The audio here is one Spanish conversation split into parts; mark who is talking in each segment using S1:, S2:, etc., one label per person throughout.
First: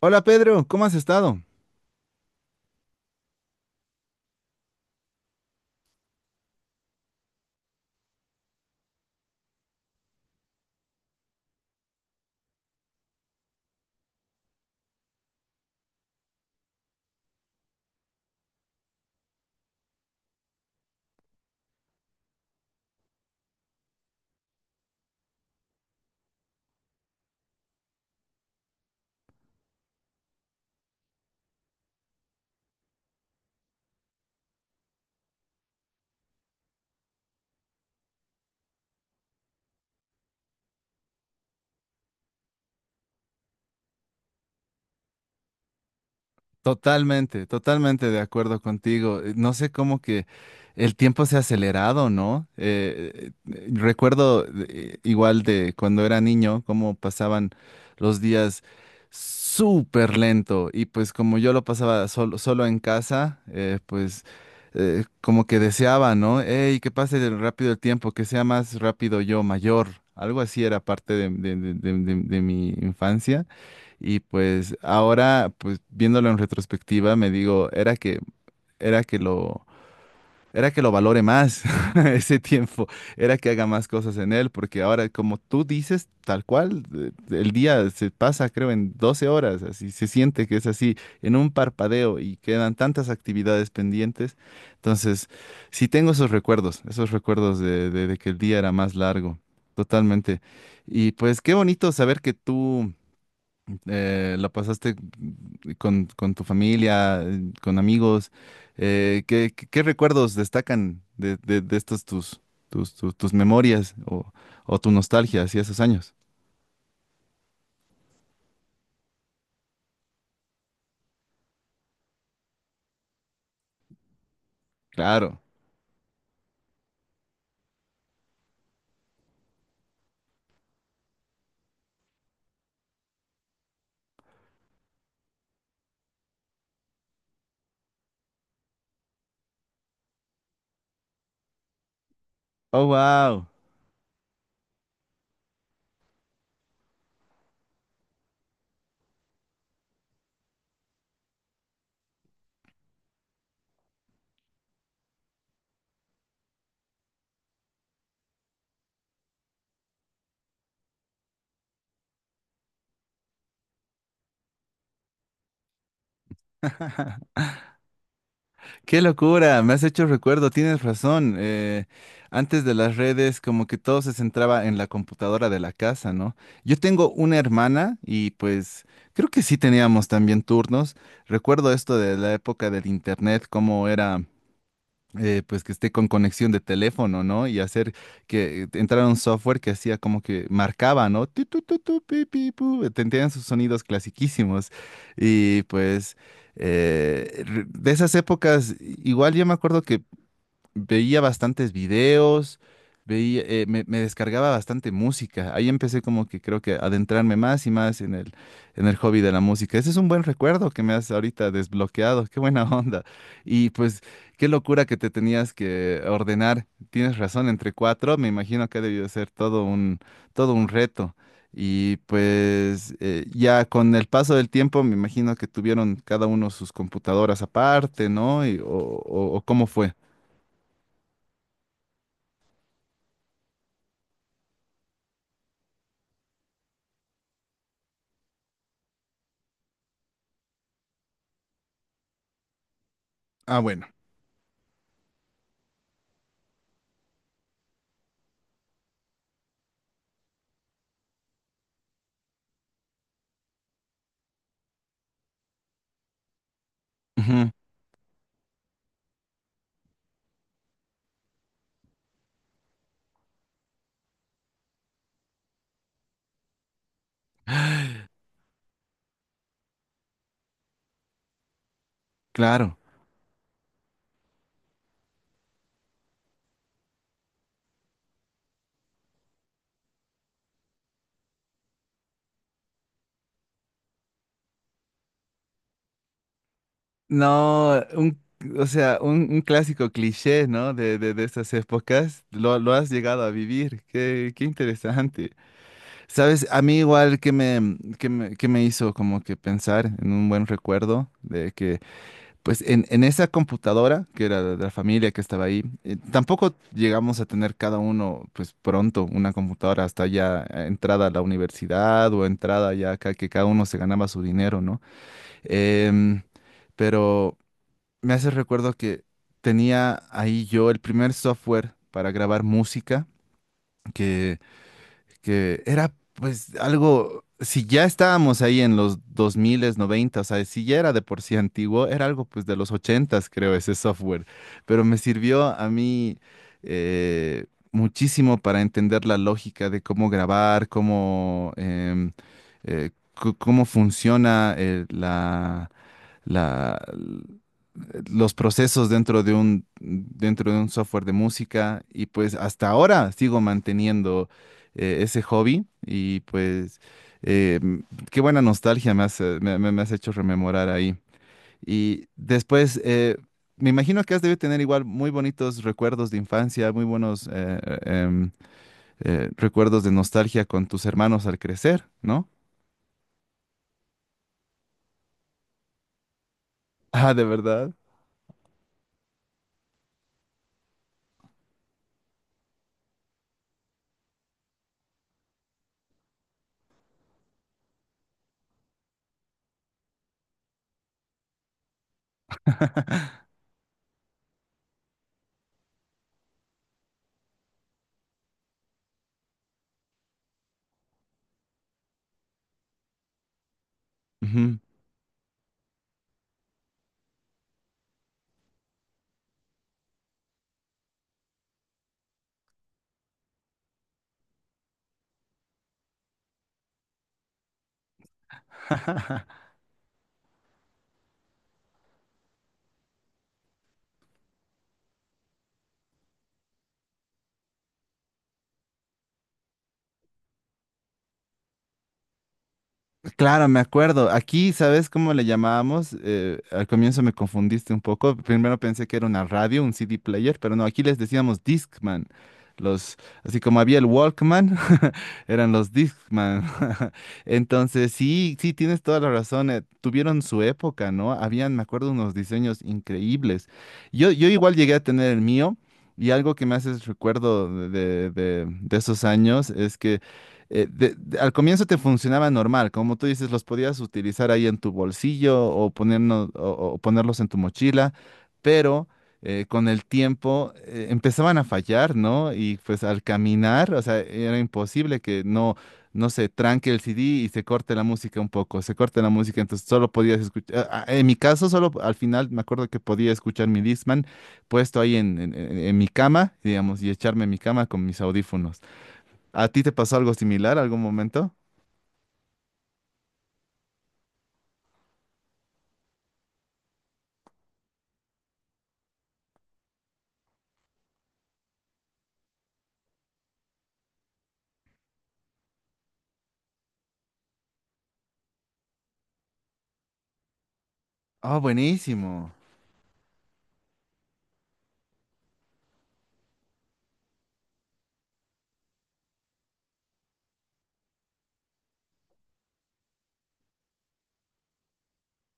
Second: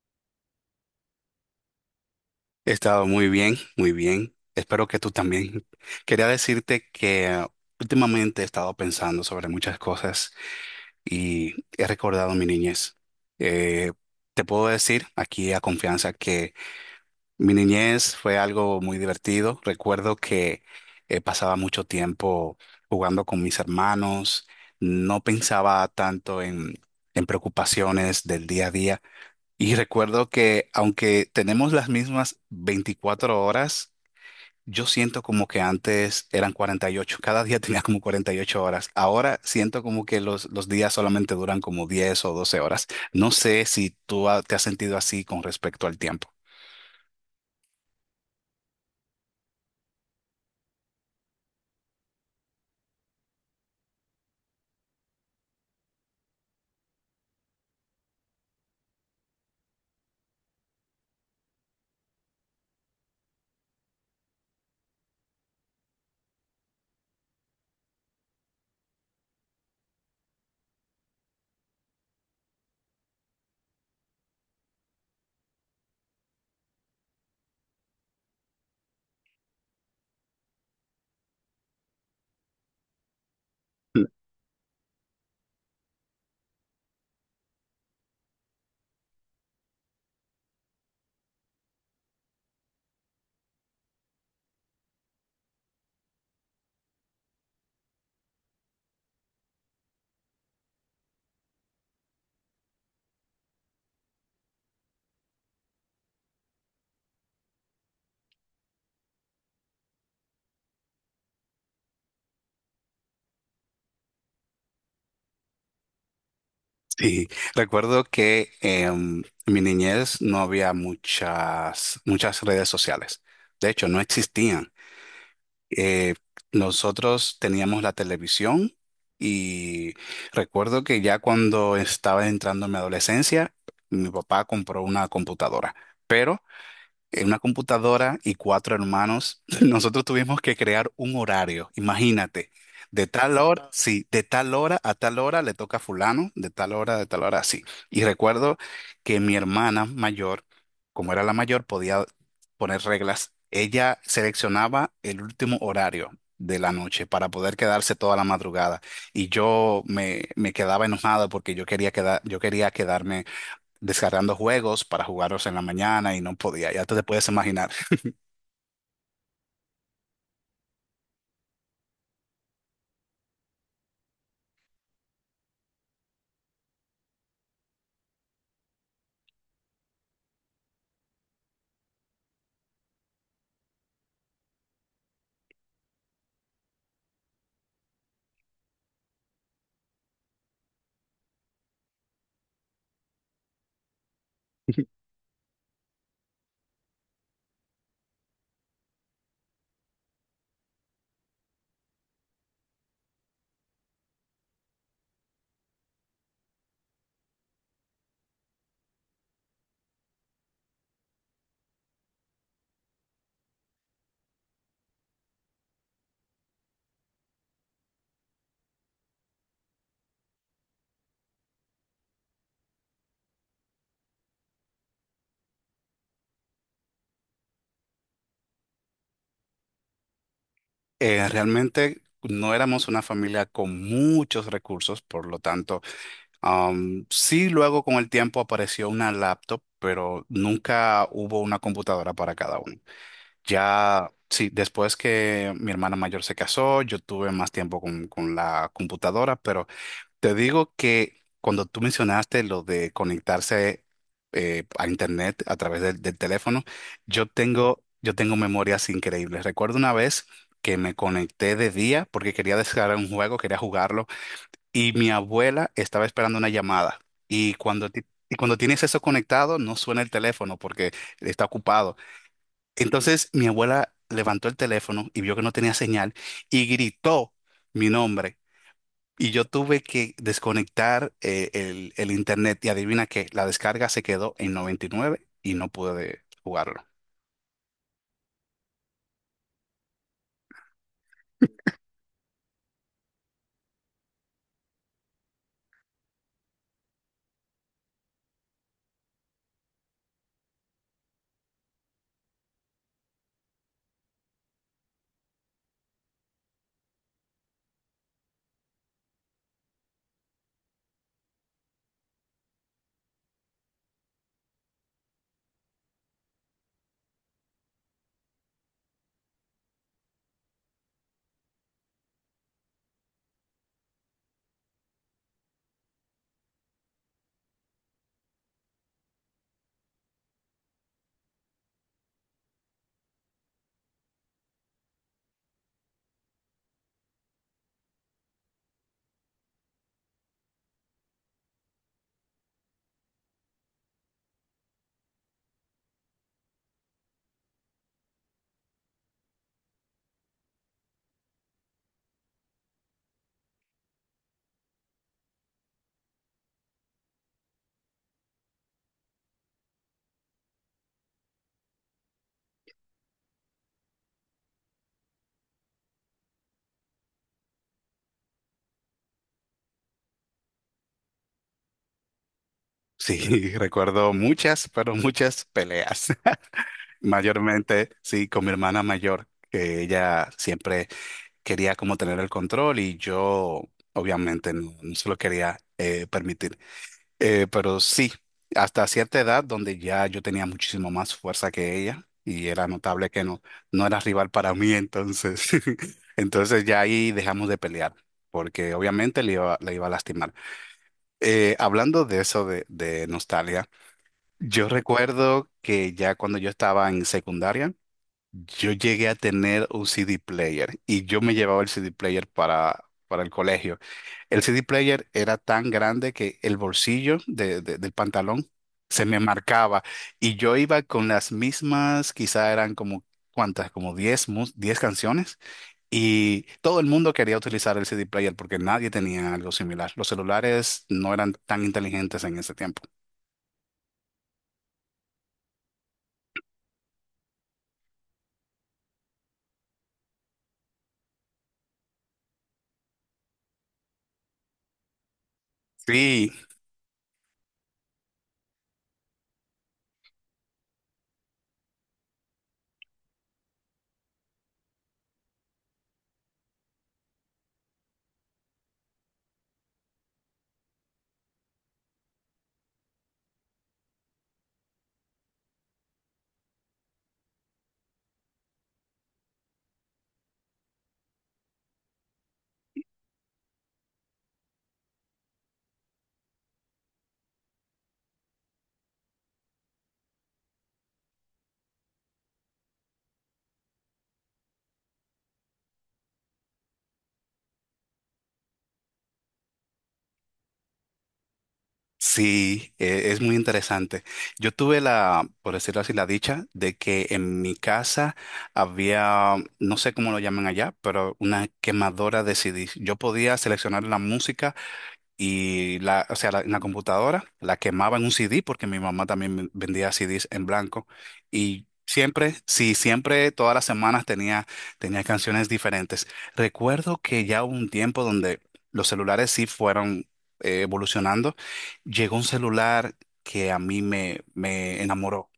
S1: Hola Pedro, ¿cómo has estado?
S2: He estado muy bien, muy bien. Espero que tú también. Quería decirte que últimamente he estado pensando sobre muchas cosas y he recordado mi niñez. Eh, te puedo decir aquí a confianza que mi niñez fue algo muy divertido. Recuerdo que pasaba mucho tiempo jugando con mis hermanos. No pensaba tanto en preocupaciones del día a día. Y recuerdo que aunque tenemos las mismas 24 horas, yo siento como que antes eran 48. Cada día tenía como 48 horas. Ahora siento como que los días solamente duran como 10 o 12 horas. No sé si te has sentido así con respecto al tiempo.
S1: Totalmente, totalmente de acuerdo contigo. No sé cómo que el tiempo se ha acelerado, ¿no? Recuerdo, igual, de cuando era niño, cómo pasaban los días súper lento. Y pues como yo lo pasaba solo, solo en casa, pues, como que deseaba, ¿no? ¡Ey, que pase rápido el tiempo, que sea más rápido yo, mayor! Algo así era parte de mi infancia. Y pues ahora, pues viéndolo en retrospectiva, me digo, era que lo, era que lo valore más, ese tiempo, era que haga más
S2: Mm.
S1: cosas en él, porque ahora, como tú dices, tal cual, el día se pasa, creo, en 12 horas, así se siente que es así, en un parpadeo, y quedan tantas actividades pendientes. Entonces, sí tengo esos recuerdos, esos recuerdos de que el día era más largo, totalmente. Y pues qué bonito saber que tú. ¿La pasaste con, tu familia, con amigos? ¿Qué recuerdos destacan de estas tus memorias o tu nostalgia hacia esos años?
S2: Sí, recuerdo que en mi niñez no había muchas, muchas redes sociales. De hecho, no existían.
S1: Claro.
S2: eh, nosotros teníamos la televisión y recuerdo que ya cuando estaba entrando en mi adolescencia, mi papá compró una computadora. Pero en una computadora y cuatro hermanos, nosotros tuvimos que crear un horario, imagínate,
S1: Oh,
S2: de tal
S1: wow.
S2: hora. Wow. Sí, de tal hora a tal hora le toca a fulano, de tal hora, así. Y recuerdo que mi hermana mayor, como era la mayor, podía poner reglas. Ella seleccionaba el último horario de la noche para poder quedarse toda la madrugada y yo me quedaba enojado porque yo quería quedar yo quería quedarme descargando juegos para jugarlos en la mañana y no podía, ya te puedes imaginar.
S1: Qué locura, me has hecho recuerdo, tienes razón. Antes de las redes, como que todo se centraba en la computadora de la casa, ¿no? Yo tengo una hermana y pues creo que sí teníamos también turnos. Recuerdo esto de la época del internet, cómo era. Pues que esté con conexión de teléfono, ¿no? Y hacer que entrara un software que hacía como que marcaba, ¿no? Tu, pi, pi, pu. Tenían sus sonidos clasiquísimos. Y pues, de esas épocas, igual yo me acuerdo que veía bastantes videos, me descargaba bastante música. Ahí empecé como que creo que adentrarme más y más en el hobby de la música. Ese es un buen recuerdo que me has ahorita desbloqueado. Qué buena onda. Y pues qué locura que te tenías que ordenar. Tienes razón, entre cuatro, me imagino que ha debido ser todo un reto. Y pues, ya con el paso del tiempo me imagino que tuvieron cada uno sus computadoras aparte, ¿no? O cómo fue.
S2: Realmente no éramos una familia con muchos recursos, por lo tanto, sí luego con el tiempo apareció una laptop, pero nunca hubo una computadora para cada uno.
S1: Ah, bueno.
S2: Ya, sí, después que mi hermana mayor se casó, yo tuve más tiempo con la computadora, pero te digo que cuando tú mencionaste lo de conectarse a internet a través del teléfono,
S1: Ujú.
S2: yo tengo memorias increíbles. Recuerdo una vez que me conecté de día porque quería descargar un juego, quería jugarlo, y mi abuela estaba esperando una llamada. Y y cuando tienes eso conectado, no suena el teléfono porque está ocupado.
S1: Claro.
S2: Entonces mi abuela levantó el teléfono y vio que no tenía señal y gritó mi nombre. Y yo tuve que desconectar el internet y adivina qué, la descarga se quedó en 99 y nueve y no pude jugarlo.
S1: No, o sea, un clásico cliché, ¿no? De estas épocas, lo has llegado a vivir. Qué interesante. Sabes, a mí igual, que me hizo como que pensar en un buen recuerdo de que, pues, en esa computadora, que era de la familia que estaba ahí, tampoco llegamos a tener cada uno, pues, pronto una computadora, hasta ya, entrada a la universidad, o entrada ya acá, que cada uno se ganaba su dinero, ¿no? Em, pero me hace recuerdo que tenía ahí yo el primer software para grabar música, que era pues algo, si ya estábamos ahí en los 2090, o sea, si ya era de por sí antiguo, era algo pues de los 80, creo, ese software, pero me sirvió a mí, eh, muchísimo, para entender la lógica de cómo grabar, cómo, eh, cómo funciona, la... la los procesos dentro de un software de música. Y pues hasta ahora sigo manteniendo, ese hobby. Y pues, eh, m- qué buena nostalgia me has hecho rememorar ahí. Y después, me imagino que has debido tener igual muy bonitos recuerdos de infancia, muy buenos, recuerdos de nostalgia con tus hermanos al crecer, ¿no?
S2: Sí, recuerdo muchas, pero muchas peleas.
S1: Ah, ¿de verdad?
S2: Mayormente, sí, con mi hermana mayor, que ella siempre quería como tener el control y yo obviamente no, no se lo quería permitir. Pero sí, hasta cierta edad donde ya yo tenía muchísimo más fuerza que ella y era notable que no, no era rival para mí, entonces, entonces ya ahí dejamos de pelear, porque obviamente le iba a lastimar. Hablando de eso de nostalgia, yo recuerdo que ya cuando yo estaba en secundaria, yo llegué a tener un CD player y yo me llevaba el CD player para el colegio. El CD player era tan grande que el bolsillo del pantalón se me marcaba y yo iba con las mismas, quizá eran como, ¿cuántas? Como 10 canciones y todo el mundo quería utilizar el CD player porque nadie tenía algo similar. Los celulares no eran tan inteligentes en ese tiempo.
S1: Claro, me acuerdo. Aquí, ¿sabes cómo le llamábamos? Al comienzo me confundiste un poco. Primero pensé que era una radio, un CD player, pero no, aquí les decíamos Discman. Los, Así como había el Walkman, eran los
S2: Sí.
S1: Discman. Entonces, sí, sí, tienes toda la razón. Tuvieron su época, ¿no? Habían, me acuerdo, unos diseños increíbles. Yo igual llegué a tener el mío. Y algo que me hace recuerdo de esos años es que, al comienzo te funcionaba normal, como tú dices, los podías utilizar ahí en tu bolsillo, o ponerlos en tu mochila, pero, con el tiempo, empezaban a fallar, ¿no? Y pues al caminar, o sea, era imposible que no se tranque el CD y se corte la música un poco, se corte la música. Entonces solo podías escuchar, en mi caso, solo al final me acuerdo que podía escuchar mi Discman puesto ahí en mi cama, digamos, y echarme en mi cama con mis audífonos. ¿A ti te pasó algo similar algún momento?
S2: Sí, es muy interesante. Yo tuve la, por decirlo así, la dicha de que en mi casa había, no sé cómo lo llaman allá, pero una quemadora de CDs. Yo podía seleccionar la música y la, o sea, la- en la computadora la quemaba en un CD porque mi mamá también vendía CDs en blanco.
S1: Ah,
S2: Y
S1: buenísimo.
S2: siempre, sí, siempre, todas las semanas tenía canciones diferentes. Recuerdo que ya hubo un tiempo donde los celulares sí fueron evolucionando. Llegó un celular que a mí me enamoró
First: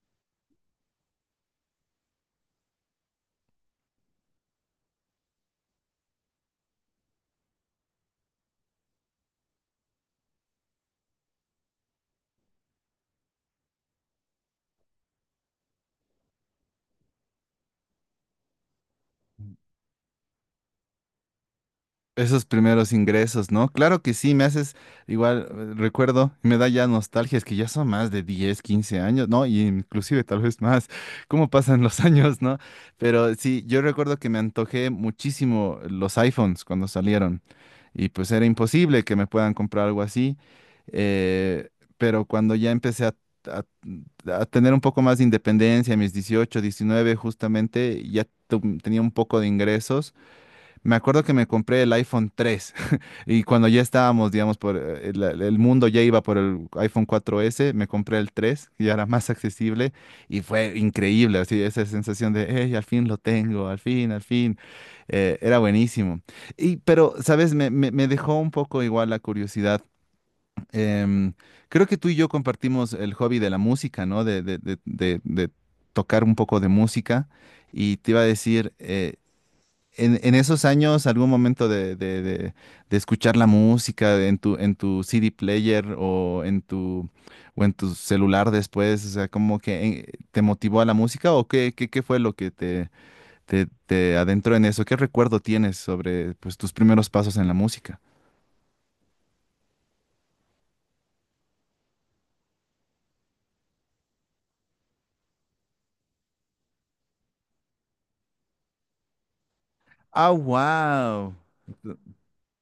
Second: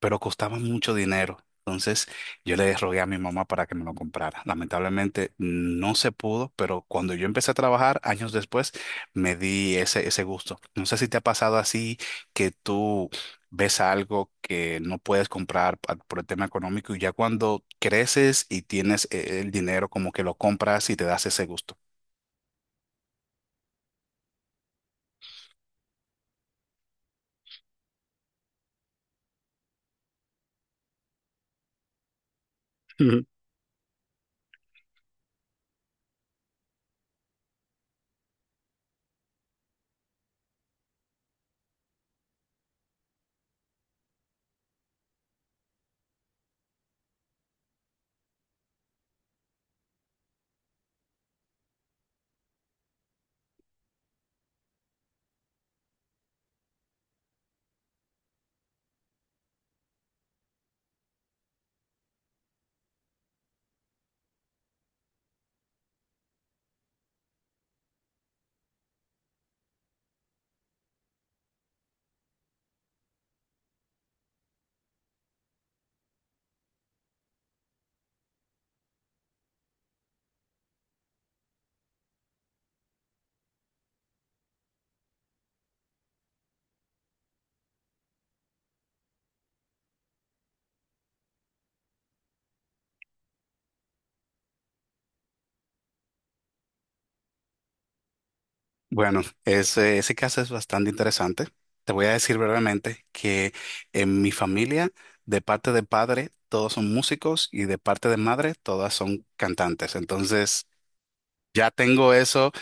S2: pero costaba mucho dinero. Entonces yo le rogué a mi mamá para que me lo comprara. Lamentablemente no se pudo, pero cuando yo empecé a trabajar años después, me di ese gusto. No sé si te ha pasado así que tú ves algo que no puedes comprar por el tema económico y ya cuando creces y tienes el dinero, como que lo compras y te das ese gusto.
S1: Esos primeros ingresos, ¿no? Claro que sí, me haces, igual, recuerdo, y me da ya nostalgia. Es que ya son más de 10, 15 años, ¿no? Y inclusive tal vez más. Cómo pasan los años, ¿no? Pero sí, yo recuerdo que me antojé muchísimo los iPhones cuando salieron, y pues era imposible que me puedan comprar algo así. Eh, pero cuando ya empecé a- a tener un poco más de independencia, a mis 18, 19 justamente, ya tenía un poco de ingresos. Me acuerdo que me compré el iPhone 3, y cuando ya estábamos, digamos, por, el mundo ya iba por el iPhone 4s, me compré el 3, que ya era más accesible, y fue increíble, así, esa sensación de, hey, al fin lo tengo, al fin, era buenísimo. Y pero, ¿sabes? Me dejó un poco, igual, la curiosidad. Em, Creo que tú y yo compartimos el hobby de la música, ¿no? De tocar un poco de música. Y te iba a decir... en esos años, algún momento de, de escuchar la música en tu CD player, o en tu celular después, o sea, como que, ¿te motivó a la música, o qué fue lo que te adentró en eso? ¿Qué recuerdo tienes sobre, pues, tus primeros pasos en la música?
S2: Bueno, ese caso es bastante interesante. Te voy a decir brevemente que en mi familia, de parte de padre, todos son músicos y de parte de madre, todas son cantantes.
S1: Ah,
S2: Entonces,
S1: wow.
S2: ya tengo eso,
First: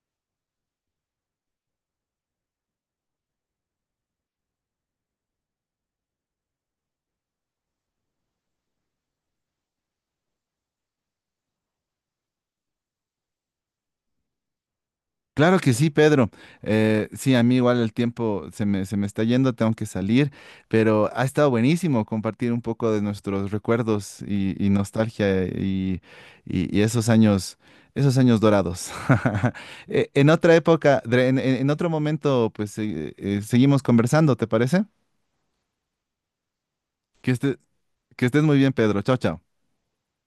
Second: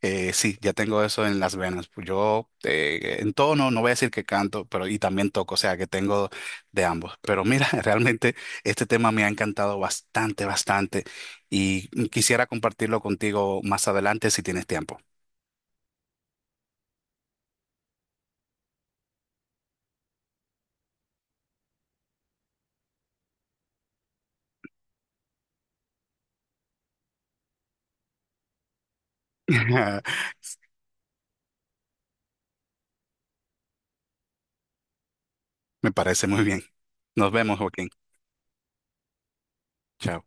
S2: sí, ya tengo eso en las venas. Pues yo en tono, no voy a decir que canto, pero y también toco, o sea, que tengo de ambos. Pero mira, realmente este tema me ha encantado bastante, bastante y quisiera compartirlo contigo más adelante si tienes tiempo.
S1: Claro que sí, Pedro. Sí, a mí igual el tiempo se me está yendo, tengo que salir, pero ha estado buenísimo compartir un poco de nuestros recuerdos y, nostalgia, y esos años dorados. En otra época, en otro momento, pues, seguimos conversando, ¿te parece?
S2: Me parece muy bien.
S1: Que
S2: Nos
S1: estés,
S2: vemos, Joaquín.
S1: que estés muy bien, Pedro. Chao, chao.
S2: Chao.